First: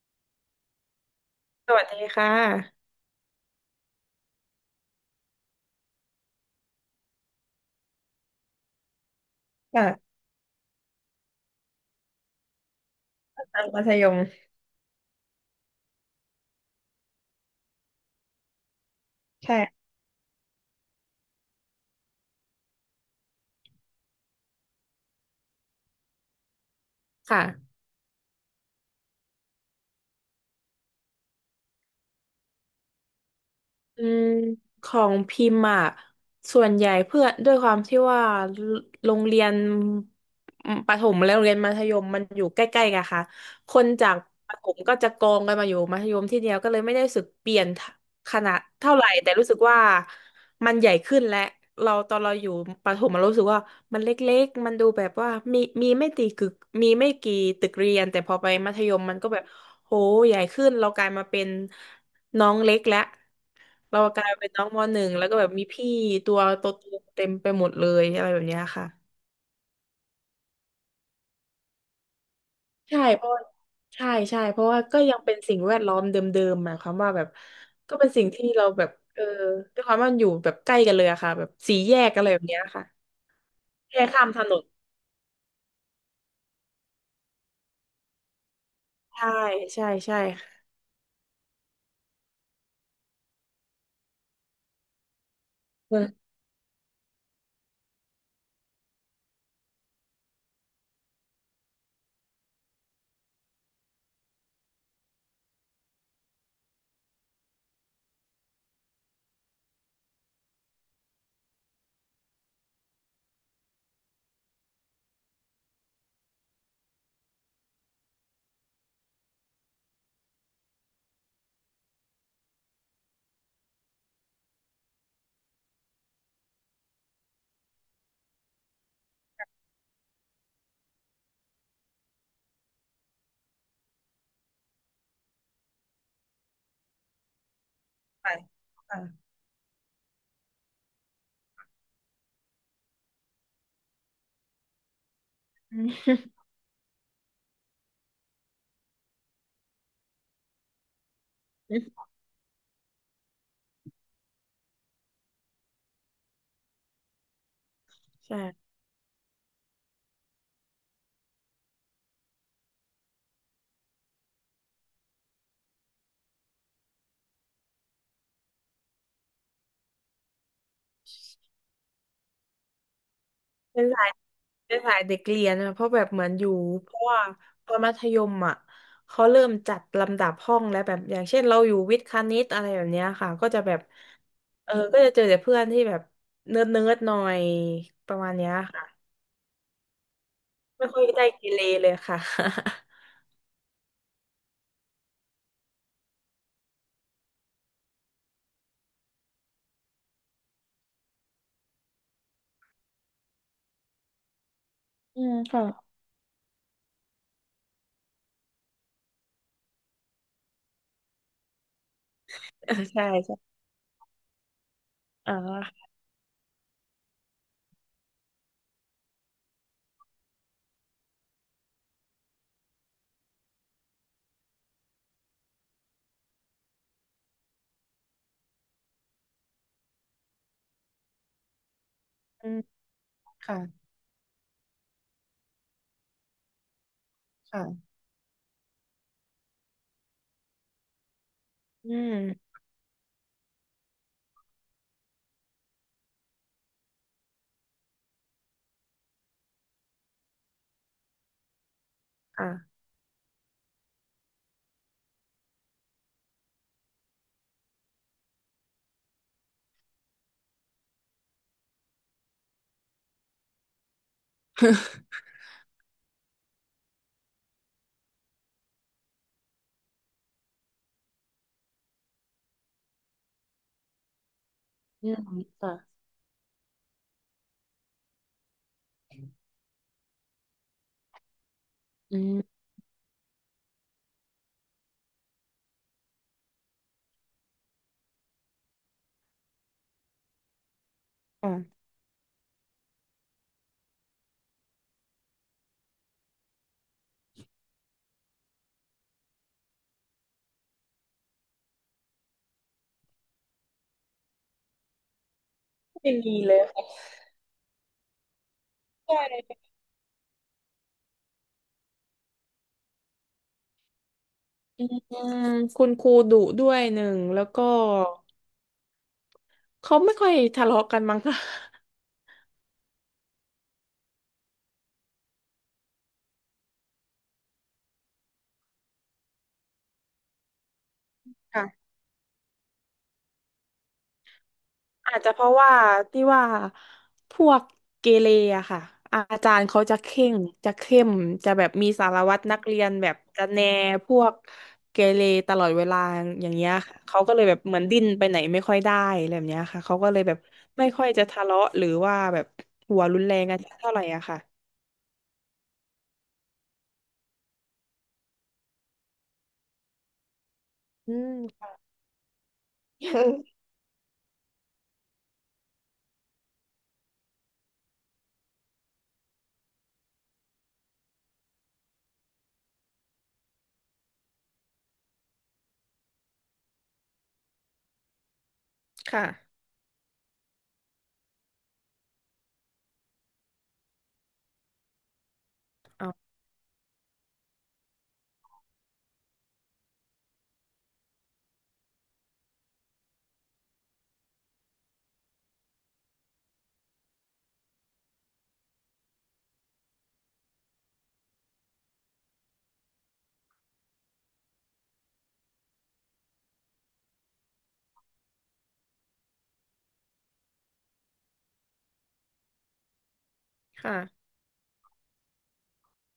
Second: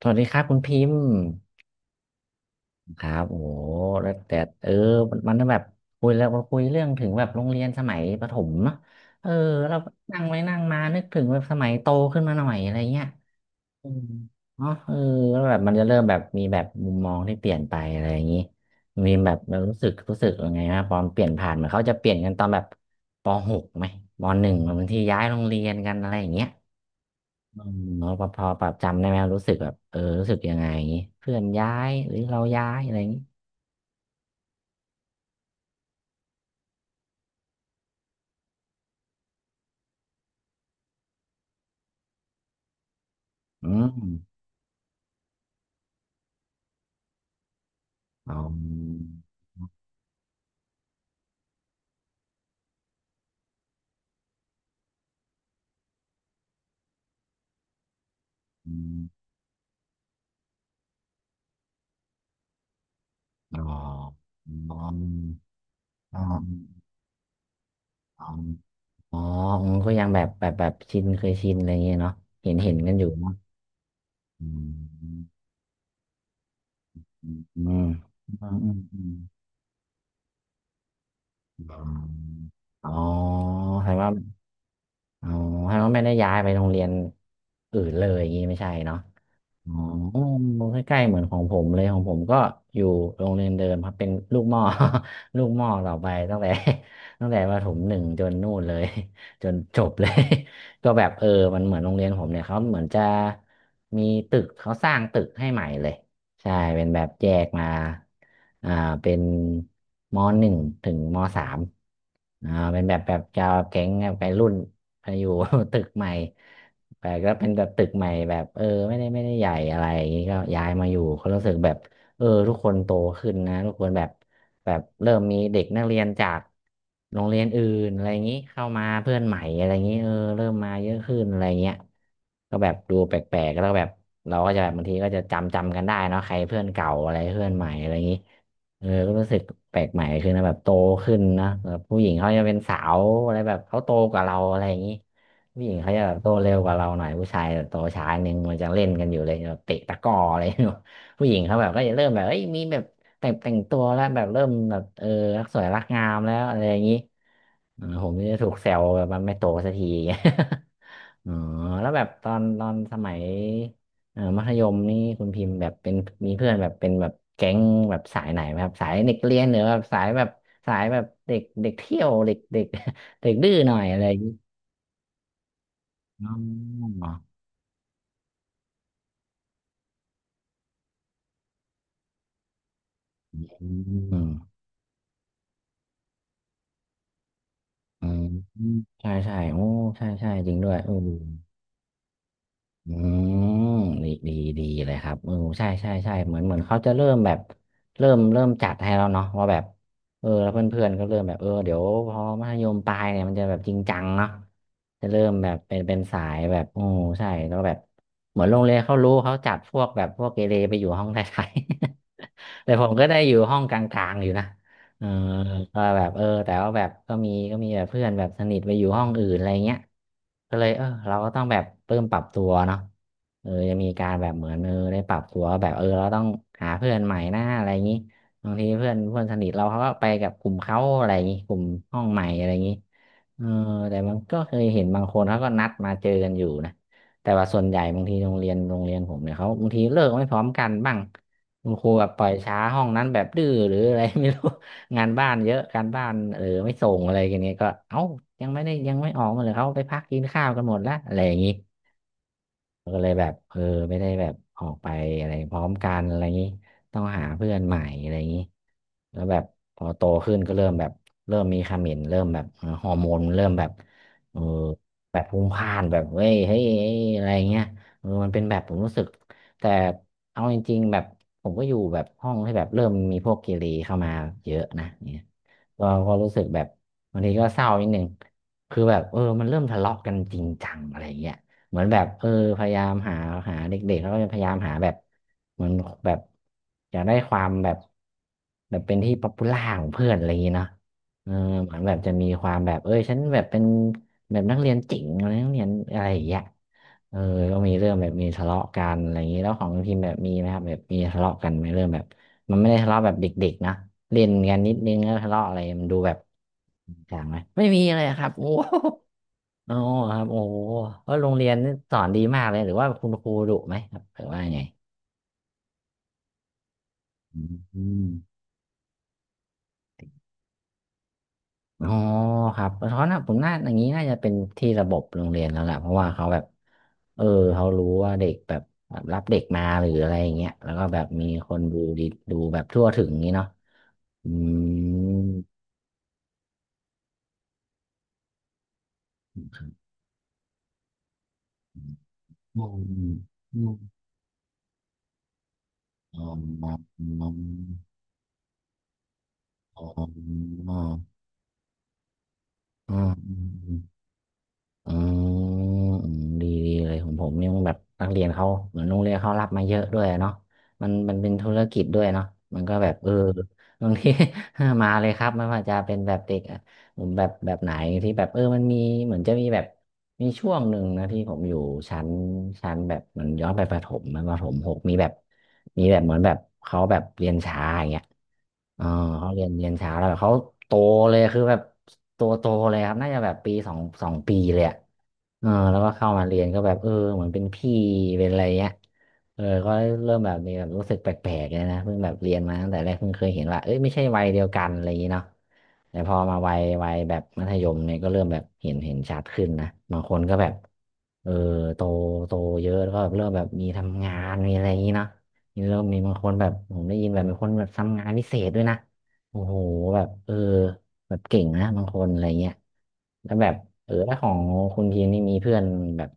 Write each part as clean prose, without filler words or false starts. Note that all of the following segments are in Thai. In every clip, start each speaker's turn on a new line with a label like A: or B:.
A: สวัสดีครับคุณพิมพ์
B: สวัสดีค่ะ
A: ครับโอ้โหแล้วแต่เออมันแบบคุยแล้วมาคุยเรื่องถึงแบบโรงเรียนสมัยประถมเนาะเออเรา
B: ค่ะ
A: นั่งไว้นั่งมานึกถึงแบบสมัยโตขึ้นมาหน่อยอะไรเงี้ย
B: อันมั
A: อื
B: ธ
A: ม
B: ยม
A: เนาะเออแล้วแบบมันจะเริ่มแบบมีแบบมุมมองที่เปลี่ยนไปอะไรอย่างนี้มีแบบ
B: ใช่
A: รู้สึกยังไงนะตอนเปลี่ยนผ่านเหมือนเขาจะเปลี่ยนกันตอนแบบปหกไหมปหนึ่งบางทีย้ายโรงเรียนกันอะไรอย่างเงี้ย
B: ค่ะ
A: อืมแ้พอพอปรับจำได้ไหมรู้สึกแบบเออรู้สึกยังไงเพื่อนย้ายหรือเราย้ายอะไรอย่างนี้
B: อืมของพิมพ์อะส่วนใหญ่เพื่อนด้วยความที่ว่าโรงเรียนอืมประถมและโรงเรียนมัธยมมันอยู่ใกล้ๆกันค่ะค
A: อื
B: น
A: ม
B: จากประถมก็จะกองกันมาอยู่มัธยมที่เดียวก็เลยไม่ได้รู้สึกเปลี่ยนข
A: อ๋
B: นาดเท่าไหร่
A: อ
B: แต่รู้สึกว่ามันใหญ่ขึ้นและเราตอนเราอยู่ประถมเรารู้สึกว่ามันเล็กๆมันดูแบบว่ามีไม่ตีกึกมีไม่กี่ตึกเรียนแต่พอไปมั
A: อื
B: ธยมมัน
A: ม
B: ก็แบบโหใหญ่ขึ้นเรากลายมาเป็นน้องเล็กแล้ว
A: อ๋อ
B: เรากลายเป็นน้อง
A: อ๋
B: ม
A: อ
B: หนึ่งแล้วก็แบบมีพี่
A: อ๋อ
B: ตัวโตๆเต็มไปหมดเลย
A: อ๋
B: อะ
A: อ
B: ไรแบบเนี้ยค่ะ
A: อ๋ออืมก็ยังแบบชินเคยชินอะไรอย่างเงี้ยเนาะเห็นกัน
B: ใช่
A: อยู่
B: เพ
A: เนาะ
B: ราะใช่
A: อื
B: เพราะว่าก็ยัง
A: ม
B: เป็นสิ่งแวดล้อมเดิมๆหมายความว่าแบ
A: อื
B: บ
A: มอ
B: ก็เป็นสิ่งที่
A: ืม
B: เรา
A: อืม
B: แบบ
A: อืม
B: ด้วยความว่ามันอยู่แบบใกล้กันเลยอะค่ะแบบ
A: อ
B: สี่
A: ม
B: แยกอะไรแบบเนี้ยค่ะ
A: อ๋อแสดง
B: แค่
A: ว่า
B: ข้ามถนน
A: อ๋อแสดงว่าไม่ได้ย้ายไปโรงเรียนอื่นเลยอย่างนี้ไม่ใช่เนาะ
B: ใช่
A: อ๋อ
B: ใช่ใช่ค่ะ
A: ใกล้ๆเหมือนของผมเลยของผมก็อยู่โรงเรียนเดิมครับเป็นลูกหม้อ ลูกหม้อต่อ
B: เมือง
A: ไปตั้งแต่ ตั้งแต่ประถมหนึ่งจนนู่นเลยจนจบเลย ก็แบบเออมันเหมือนโรงเรียนผมเนี่ยเขาเหมือนจะมีตึกเขาสร้างตึกให้ใหม่เลยใช่เป็นแบบแยกมาอ่าเป็นมหนึ่งถึงมสามอ่าเป็นแบบจะแก๊งแบบไปรุ่นไปอยู่ ตึกใหม่ แต่ก็เป็นแบบตึกใหม่แบบเออไม่ได้ใหญ่อะไรอย่างนี้ก็ย้ายมาอยู่เขารู้สึกแบบเออทุกคนโตขึ้นนะทุกคนแบบแบบเริ่มมีเด็กนักเรียนจากโรงเรียนอื่นอะไรอย่างนี้เข้ามาเพื่อนใหม่อะไรอย่างนี้เออเริ่มมาเยอะขึ้นอะไรเงี้ยก็แบบดูแปลกๆแล้วก็แบบเราก็จะแบบบางทีก็จะจำกันได้เนาะใครเพื่อนเก่าอะไรเพื่อนใหม่อะไรอย่างนี้
B: ไป
A: เออ
B: ค่ะ
A: ก็รู้สึกแปลกใหม่ขึ้นนะแบบโตขึ้นนะแบบผู้หญิงเขาจะเป็นสาวอะไรแบบเขาโตกว่าเราอะไรอย่างนี้ ผู้หญิง
B: อืม
A: เขาจะแบ บโตเร็วกว่าเราหน่อยผู้ชายแบบโตช้าหนึ่งมันจะเล่นกันอยู่เลยแบบเตะตะกร้ออะไร ผู้หญิงเขาแบบก็จะเริ่มแบบเอ้ยมีแบบแต่งตัวแล้วแบบเริ่มแบบเออรักสวยรักงามแล้วอะไรอย่างนี้เออผมจะถูกแซ
B: ใช่
A: วแบบมันไม่โตสักที อ๋อแล้วแบบตอนสมัยเออมัธยมนี่คุณพิมพ์แบบเป็นมีเพื่อนแบบเป็นแบบแก๊งแบบสายไหนไหมครับสายเด็กเรียนหรือแบบสายแบบสายแบบเด็กเด็กเที่ยวเด็กเด็กเด็กดื้อหน่อ
B: เป็
A: ย
B: น
A: อะไร
B: สาย
A: อย่างนี้
B: เป็นสายเด็กเรียนนะเพราะแบบเหมือ
A: อ๋
B: นอยู่เพราะ
A: อ
B: ว่าตอนมัธยมอ่ะเขาเริ่มจัดลำดับห้องแล้วแบบอย่างเช่นเราอยู่วิทย์คณิตอะไรแบบเนี้ยค่ะก็จะ
A: อื
B: แบบ
A: ม
B: เออก็จะเจอแต่เพื่อนที่แบบเนิร์ดหน่อย
A: อื
B: ประ
A: ม
B: มาณเนี้ยค่ะ
A: ใช่ใช่โอ้ใช่ใช่จริงด้วย
B: ไม่
A: อื
B: ค่อย
A: ม
B: ได้เกเรเลยค่ะ
A: อืมดีดีดีเลยครับเออใช่ใช่ใช่เหมือนเหมือนเขาจะเริ่มแบบเริ่มจัดให้แล้วเนาะว่าแบบเออแล้วเพื่อนๆก็เริ่มแบบเออเดี๋ยวพอมัธยมปลายเนี่ยมันจะแบบจริงจังเนาะจะ เริ่
B: อื
A: ม
B: ม
A: แบบ
B: ค่ะ
A: เป็นสายแบบโอ้ใช่แล้วแบบเหมือนโรงเรียนเขารู้เขาจัดพวกแบบพวกเกเรไปอยู่ห้องท้ายๆ แต่ผ ม
B: ใช่
A: ก็ได้อยู่
B: ใช่
A: ห้องกลางๆอยู่นะ เออ
B: อ่า
A: ก็แบบเออแต่ว่าแบบก็มีแบบเพื่อนแบบสนิทไปอยู่ห้องอื่นอะไรเงี้ยก็เลยเออเราก็ต้องแบบเริ่มปรับตัวเนาะเออจะมีการแบบเหมือนเออได้ปรับตัวว่าแบบเออเราต้องหาเพื่อนใหม่หน้าอะไรอย่างงี้บางทีเพื่อนเพื่อนสนิทเราเขาก็ไปกับกลุ่มเขาอะไรอย่างงี้กลุ่มห้องใหม่อะ
B: อื
A: ไรอ
B: ม
A: ย่างงี้เออ
B: ค่ะ
A: แต่มันก็เคยเห็นบางคนเขาก็นัดมาเจอกันอยู่นะแต่ว่าส่วนใหญ่
B: ค่ะ
A: บางทีโรงเรียนผมเนี่ยเขาบางทีเลิกไม่พร้อมกันบ้างคุณครู
B: อื
A: แบบปล่อย
B: ม
A: ช้าห้องนั้นแบบดื้อหรืออะไร ไม่รู้ งานบ้านเยอะการบ้านเออไม่ส่งอะไรกันเนี้ยก็เอ้ายังไม่ได้ยังไม่ออกมาเลยเขาไปพักกินข้าวกันหมดละอะไรอย่างงี้
B: อ่ะ
A: ก็เลยแบบเออไม่ได้แบบออกไปอะไรพร้อมกันอะไรอย่างนี้ต้องหาเพื่อนใหม่อะไรอย่างนี้แล้วแบบพอโตขึ้นก็เริ่มแบบเริ่มมีเขม็นเริ่มแบบฮอร์โมนเริ่มแบบเออแบบพลุ่งพล่านแบบเว้ยเฮ้ยเอ้ยอะไรเงี้ยเออมันเป็นแบบผมรู้สึกแต่เอาจริงๆแบบผมก็อยู่แบบห้องที่แบบเริ่มมีพวกเกเรเข้ามาเยอะนะ
B: อืม
A: เนี่ย
B: ค่ะ
A: ก็รู้สึกแบบบางทีก็เศร้านิดนึงคือแบบเออมันเริ่มทะเลาะกันจริงจังอะไรเงี้ย เหมือนแบบ
B: อื
A: เออ
B: ม
A: พยายามหาเด็กๆเขาก็จะพยายามหาแบบเหมือนแบบอยากได้ความแบบแบบเป็นที่ป๊อปปูล่าของเพื่อนอะไรอย่างเงี้เนาะเออเหมือ
B: ค่ะ
A: นแบบจะมีความแบบเอ้ยฉันแบบเป็นแบบนักเรียนเจ๋งอะไรนักเรียนอะไรอย่างเงี้ยเออก็มีเรื่องแบบมีทะเลาะกันอะไรอย่างงี้แล้วของทีมแบบมีไหมครับแบบมีทะเลาะกันไหมเรื่องแบบมันไม่ได้ทะเลาะแบบเด็กๆนะเล่นกันนิดนึงแล้วทะเลาะอะไรมันดูแบ
B: ไม่
A: บ
B: มีเลย
A: จริ
B: ค่ะ
A: งจังไหมไม่มีเลยครับโอ้โห
B: ใช่
A: อ๋อครับโอ้ก็โรงเรียนนี่สอนดีมากเลยหรือว่าคุณครูดุไหมครับหรือว่าไง
B: อืมคุณครูดุด้วยหนึ่งแล้วก็
A: อืม
B: เขาไม่ค่อยทะเลาะกันมั้งค่ะ
A: อ๋อครับเพราะนะผมน่าอย่างนี้น่าจะเป็นที่ระบบโรงเรียนแล้วแหละเพราะว่าเขาแบบเออเขารู้ว่าเด็กแบบรับเด็กมาหรืออะไรอย่างเงี้ยแล้วก็แบบมีคน
B: ค่ะ
A: ดู ดีดูแบบทั่วถึงนี้เนาะอืม
B: อาจจะเพราะว่าที่ว่าพวกเกเรอะค่ะอาจารย์เขาจะเข่งจะเข้มจะแบบ
A: อ
B: มีสารวัตรนัก
A: ืม
B: เรียนแบบจะ
A: อื
B: แน
A: ม
B: พวกเกเรตลอดเวลา
A: อ๋อ
B: อย่างเงี้ยค่ะเขา
A: อ๋อ
B: ก็เลยแบบเหมือนดิ้นไปไหนไม่ค่อยได้อะไรแบบเนี้ย
A: อ๋
B: ค่ะ
A: อ
B: เขา
A: อ
B: ก็เลยแบบ
A: ๋อ
B: ไม่ค่อยจะทะเลาะหรือว่าแบบ
A: อ๋อ
B: หัวรุนแรงกันเท่าไหร่อะค่ะ
A: อ๋ออืมดีดีเลยของผมเนี่ยมันแบบนักเรียนเขาเหมือนโรงเรียนเขารับมาเยอะด้วยเนาะมันมั
B: อื
A: นเป็น
B: ม
A: ธุรกิจด้วยเนาะมันก็แบบเออ บางที มาเลยครับไม่ว่าจะเป็นแบบเด็กอะผมแบบแบบไหนที่แบบเออมันมีเหมือนจะมีแบบมีช่วงหนึ่งนะที่ผมอยู่ชั้นชั้นแบบเหมือนย้อนไปประถมมันประถมหกมีแบบ มีแบบเหมือนแบบเขาแบบเรียนช้าอย่างเงี้ยเออ
B: ค่ะ
A: เขาเรีย นช้าแล้วแบบเขาโตเลยคือแบบตัวโตเลยครับน่าจะแบบปีสองปีเลยอะเออแล้วก็
B: ค่ะ
A: เข้า
B: เอา
A: มาเรียนก็แบบเออเหมือนเป็นพี่เป็นอะไรเงี้ยเออก็เริ่มแบบมีแบบรู้สึกแปลกๆเลยนะเพิ่งแบบเรียนมาตั้งแต่แรกเพิ่งเคยเห็นว่าเอ้ยไม่ใช่วัยเดียวกันอะไรอย่างงี้เนาะแต่พอมาวัยแบบมัธยมเนี่ยก็เริ่มแบบเห็นชัดขึ้นนะบางคนก็แบบเออโตโตเยอะแล้วก็แบบเริ่มแบบมีทำงานมีอะไรอย่างงี้เนาะ นี่เริ่มมีบางคนแบบผมได้ยินแบบมีคนแบบทำงานพิเศษด้วยนะโอ้โหแบบเออแบบเก่งนะบางคนอะไรเงี้ยแล้วแบบเออ
B: ค่ะ
A: แล้วของคุณพีนี่มีเพื่อนแบบ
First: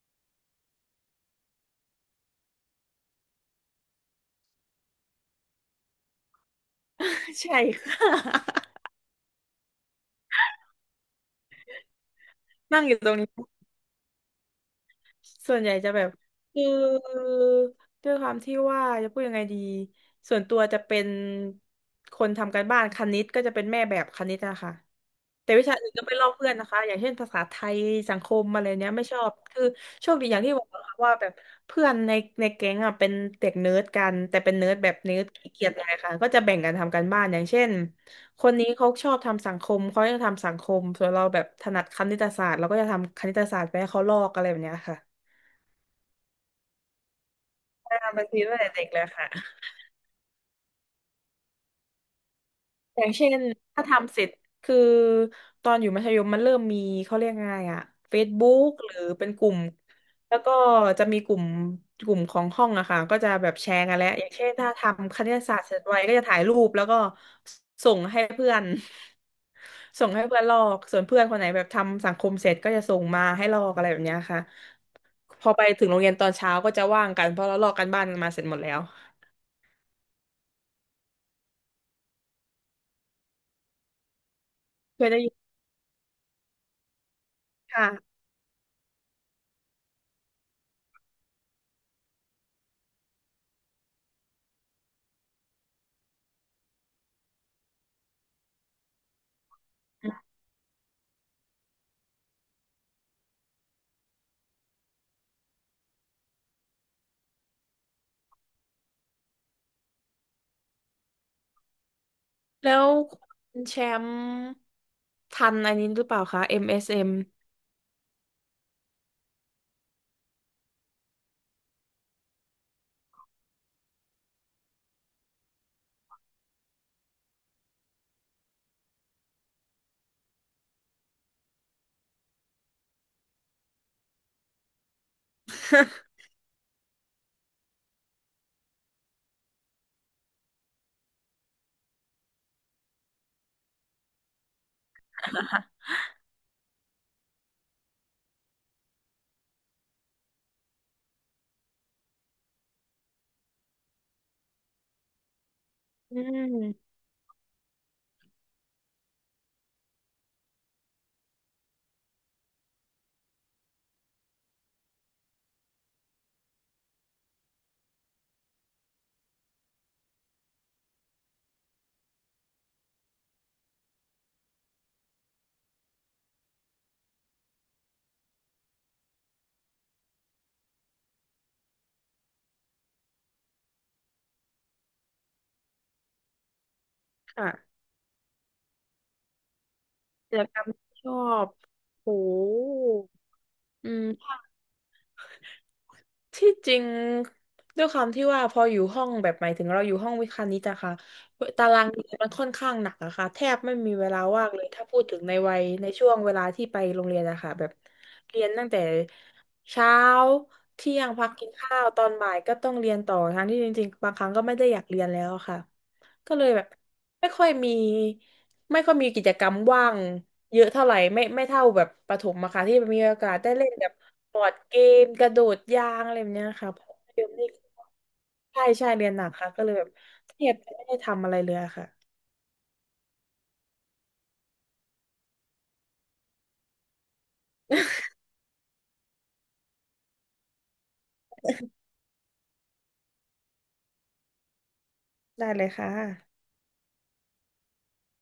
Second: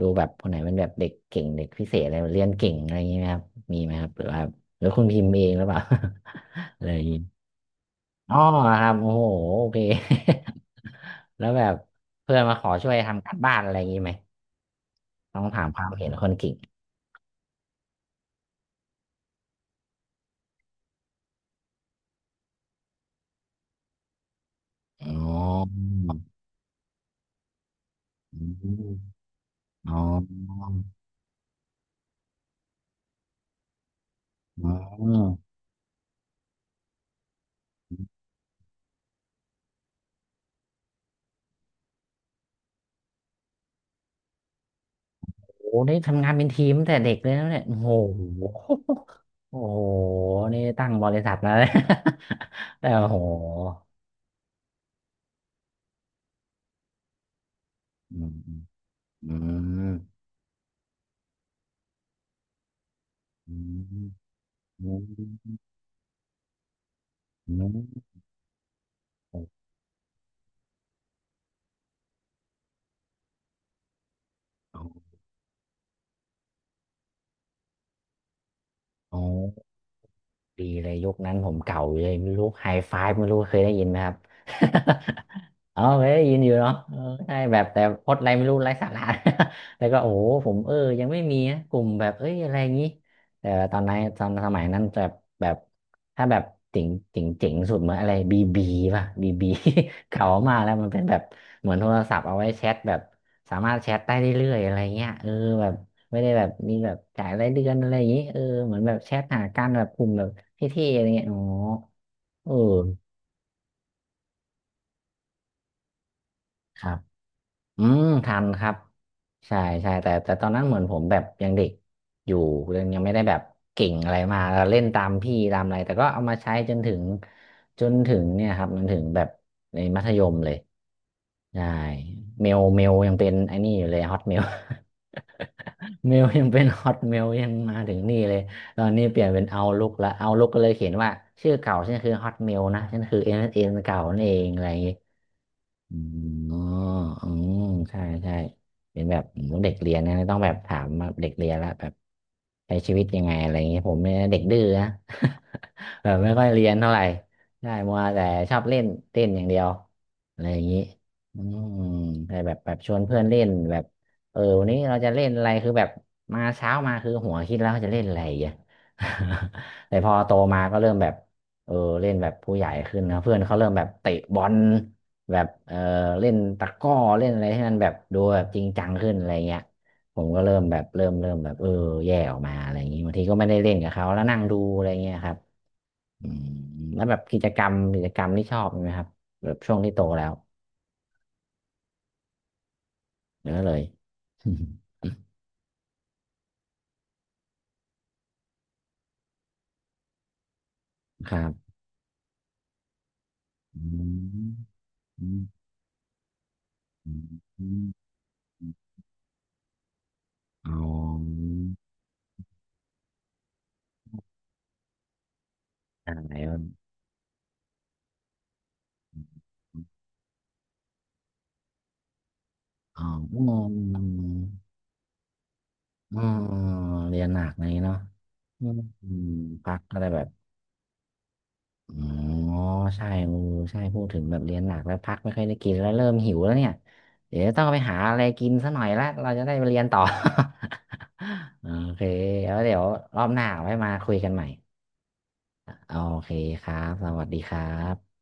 A: ดูแบบคนไหนเป็นแบบเด็กเก่งเด็กพิเศษอะไรเรียนเก่งอะไรอย่างงี้ไหมครับมีไหมครับหรือว่าหรือคุณพิมพ์เองหรือเปล่า อะไรอย่างงี้
B: ใช่ค่ะ
A: อ๋อ ครับโอ้โหโอเค แล้วแบบเพื่อนมาขอ
B: นั่ง
A: ช่
B: อ
A: วย
B: ยู่ตรง
A: ทำ
B: นี้
A: การบ้านอะไรอย่างงี้ไหมต้อง
B: ส่วน
A: ถาม
B: ใหญ่
A: ควา
B: จะ
A: ม
B: แบ
A: เห็
B: บ
A: นคนเก่ง
B: คือด้วยความที่ว่าจะพูดยังไงดี ส่วนตัวจะเป็น คนทำการบ้านคณิตก็จะเป็นแม่แบบคณิตนะคะ
A: อ๋
B: แต่วิ
A: อ
B: ชาอื่นก็ไปลอกเพื่อนนะคะอย่างเช่นภาษาไทยสังคมอะไรเนี้ยไม่ชอบคือ
A: อ๋อ
B: โชคดีอย่างที่บอกนะคะว่าแบบเพื่อนในแก๊งอ่ะเป็นเด็กเนิร์ดกันแต่เป็น
A: อ๋
B: เนิ
A: อ
B: ร์ดแบบ
A: โ
B: เนิร์ดขี้เกียจหน่อยค่ะก็จะแบ่งกันทำการบ้านอย่างเช่นคนนี้เขาชอบทำสังคมเขาจะทำสังคมส่วนเราแบบถนัดคณิตศาสตร์เราก็จะทำคณิตศาสตร์ไปให้เขาลอกอะไรแบบเนี้ยค่ะ
A: อ้โหนี่ทำงานเป็นทีมตั้งแต่เด็กเลยนะเนี่ยโอ้โห
B: อ่าบัญชีตั้งแต่เด็กเลยค่ะ
A: โอ้โหนี่ตั้งบริษัทมาเลย แต่
B: อย่า
A: โอ้
B: ง
A: โห
B: เช่นถ้าทำเสร็จคือตอนอยู่มัธยมมันเริ่มมีเขาเรียกไงอะ
A: อืม
B: Facebook หรือเป็น
A: อื
B: กลุ่ม
A: ม
B: แล้วก็จะมีกลุ่มของห้องอะค่ะก็จะแบ
A: อื
B: บแชร์กันแล้ว
A: ม
B: อย่างเช่นถ้า
A: อื
B: ทำคณิตศา
A: ม
B: สตร์เสร็จไวก็จะถ่ายรูปแล้วก็
A: อื
B: ส่ง
A: ม
B: ให้เพื่อน
A: โ
B: ส่งให้เพื่อนลอกส่วนเพื่อนคนไหนแบบทำสังคมเสร็จก็จะส่งมาให้ลอกอะไรแบบเนี้ยค่ะพอไปถึงโรงเรียนตอนเช้าก็จะว่างกันเพราะเราลอกกันบ้านกันมาเสร็จหมดแล้ว
A: อ้โหดีเลยยุคนั้นผมเก่าอยู่เลยไม่รู้ไฮไฟว์ไม่รู้เคยได้ยินไหมครับ
B: เพื่อได้ยิน
A: เออไม่ได้ยินอยู่เนาะเออใช่แบบแต่
B: ค่ะ
A: พดอะไรไม่รู้ไร้สาระ แล้วก็โอ้โหผมเออยังไม่มีนะกลุ่มแบบเอ้ยอะไรอย่างงี้แต่ตอนนั้นตอนสมัยนั้นแบบแบบถ้าแบบเจ๋งเจ๋งเจ๋งสุดเหมือนอะไรบีบีป่ะบีบี เก่ามากแล้วมันเป็นแบบเหมือนโทรศัพท์เอาไว้แชทแบบสามารถแชทได้เรื่อยๆอะไรเงี้ยเออแบบไม่ได้แบบมีแบบจ่ายรายเดือนอะไรอย่างงี้เออเหมือนแบบแชทหากันแบบกลุ่มแบบเท่ๆอะไรเงี้ยอ๋อเอ
B: แล้ว
A: อ
B: คุณแชมป์ทันอันนี้หรือเปล่าคะ
A: ครับ
B: MSM อมเอสเอ็ม
A: อืมทันครับใช่ใช่แต่แต่ตอนนั้นเหมือนผมแบบยังเด็กอยู่เลยังยังไม่ได้แบบเก่งอะไรมากเล่นตามพี่ตามอะไรแต่ก็เอามาใช้จนถึงเนี่ยครับจนถึงแบบในมัธยมเลยใช่เมลยังเป็นไอ้นี่อยู่เลยฮอต เมลยังเป็นฮอตเมลยังมาถึงนี่เลยตอนนี้เปลี่ยนเป็นเอาลุกละเอาลุกก็เลยเขียนว่าชื่อเก่าฉันคือฮอตเมลนะฉันคือเอ็นเอ็นเก่านั่นเองอะไรอย่างงี้ อ๋ออืม ใช่ใช่เป็นแบบผมเด็กเรียนนะต้องแบบถามเด็กเรียนละแบบใช้ชีวิตยังไงอะไรอย่างเงี้ยผมเนี่ยเด็กดื้อนะ แบบ
B: อื
A: ไม่ค่อยเรียนเท่า
B: ม
A: ไหร่ใช่มัวแต่ชอบเล่นเต้นอย่างเดียวอะไรอย่างงี้อืมใช่แบบแบบชวนเพื่อนเล่นแบบเออวันนี้เราจะเล่นอะไรคือแบบมาเช้ามาคือหัวคิดแล้วว่าจะเล่นอะไรอย่างเงี้ย แต่พอโตมาก็เริ่มแบบเออเล่นแบบผู้ใหญ่ขึ้นนะเพื่อนเขาเริ่มแบบเตะบอล แบบเออเล่นตะกร้อเล่นอะไรให้มันแบบดูแบบจริงจังขึ้นอะไรเงี้ยผมก็เริ่มแบบเริ่มแบบเออแย่ออกมาอะไรอย่างงี้บางทีก็ไม่ได้เล่นกับเขาแล้วนั่งดูอะไรเงี้ยครับอืมแล้วแบบกิจ
B: ค่ะ
A: กรรมที่ชอบมีไหมครับแบบช่วงที่โตแล้ว
B: กิจกรรมที่ชอบโห
A: เยอะเลย
B: อืม ที่จริงด้วยความที่ว่าพออยู่ห้องแบบหมายถึงเราอยู่ห้องวิคานิตอะค่ะ
A: ครับ
B: ตารางเรียนมันค่อนข้างหนักอะค่ะแทบไม่
A: อื
B: มีเวลาว่า
A: ม
B: งเลยถ้าพูดถึง
A: อื
B: ใน
A: ม
B: วัยในช่วงเวลาที่ไปโรง
A: อื
B: เรียน
A: ม
B: อะค่ะ
A: อื
B: แบบ
A: ม
B: เรียนตั้งแต่เช้า
A: อ๋อ
B: เที่ยงพักกินข้าวตอนบ่ายก็ต้องเรียนต่อทั้งที่จริงๆบางครั้งก็ไม่ได้อยากเรียนแล้วอะค่ะ
A: อะไร
B: ก็เลย
A: วะ
B: แบบ ไม่ค่อยมีไม่ค่อยมีกิจกรรมว่างเยอะเท่าไหร่ไม่ไม่เท่าแบบประถมอะค่ะที่มี
A: อ๋อ
B: โอกาสได้เล่น
A: อื
B: แบบ
A: ม
B: บอร์ดเกมกระโดดยางอะ
A: อื
B: ไรแบบ
A: ม
B: เนี้ยค่ะเพราะ
A: เรี
B: เดี๋
A: ย
B: ย
A: น
B: ว
A: หนั
B: นี้
A: กอะไรอย่างงี้เนาะ
B: ใช่ใช่
A: อื
B: เรียนหนั
A: ม
B: กค่ะก็เล
A: พั
B: ย
A: ก
B: แบบ
A: ก็ได้แบบ
B: แทบจะไม่ได้ทำอะไรเลยอะค่ะ
A: อ๋อใช่โอ้ใช่พูดถึงแบบเรียนหนักแล้วพักไม่ค่อยได้กินแล้วเริ่มหิวแล้วเนี่ยเดี๋ยวต้องไปหา อะไรกินสักหน่อยละเราจะได้ไปเรียนต่อ โอเคแล้วเดี๋ยวรอบหน้าไว้มาคุยกันใหม่
B: ได้เลยค่
A: โอเค
B: ะ
A: ครับสวัสดีครับ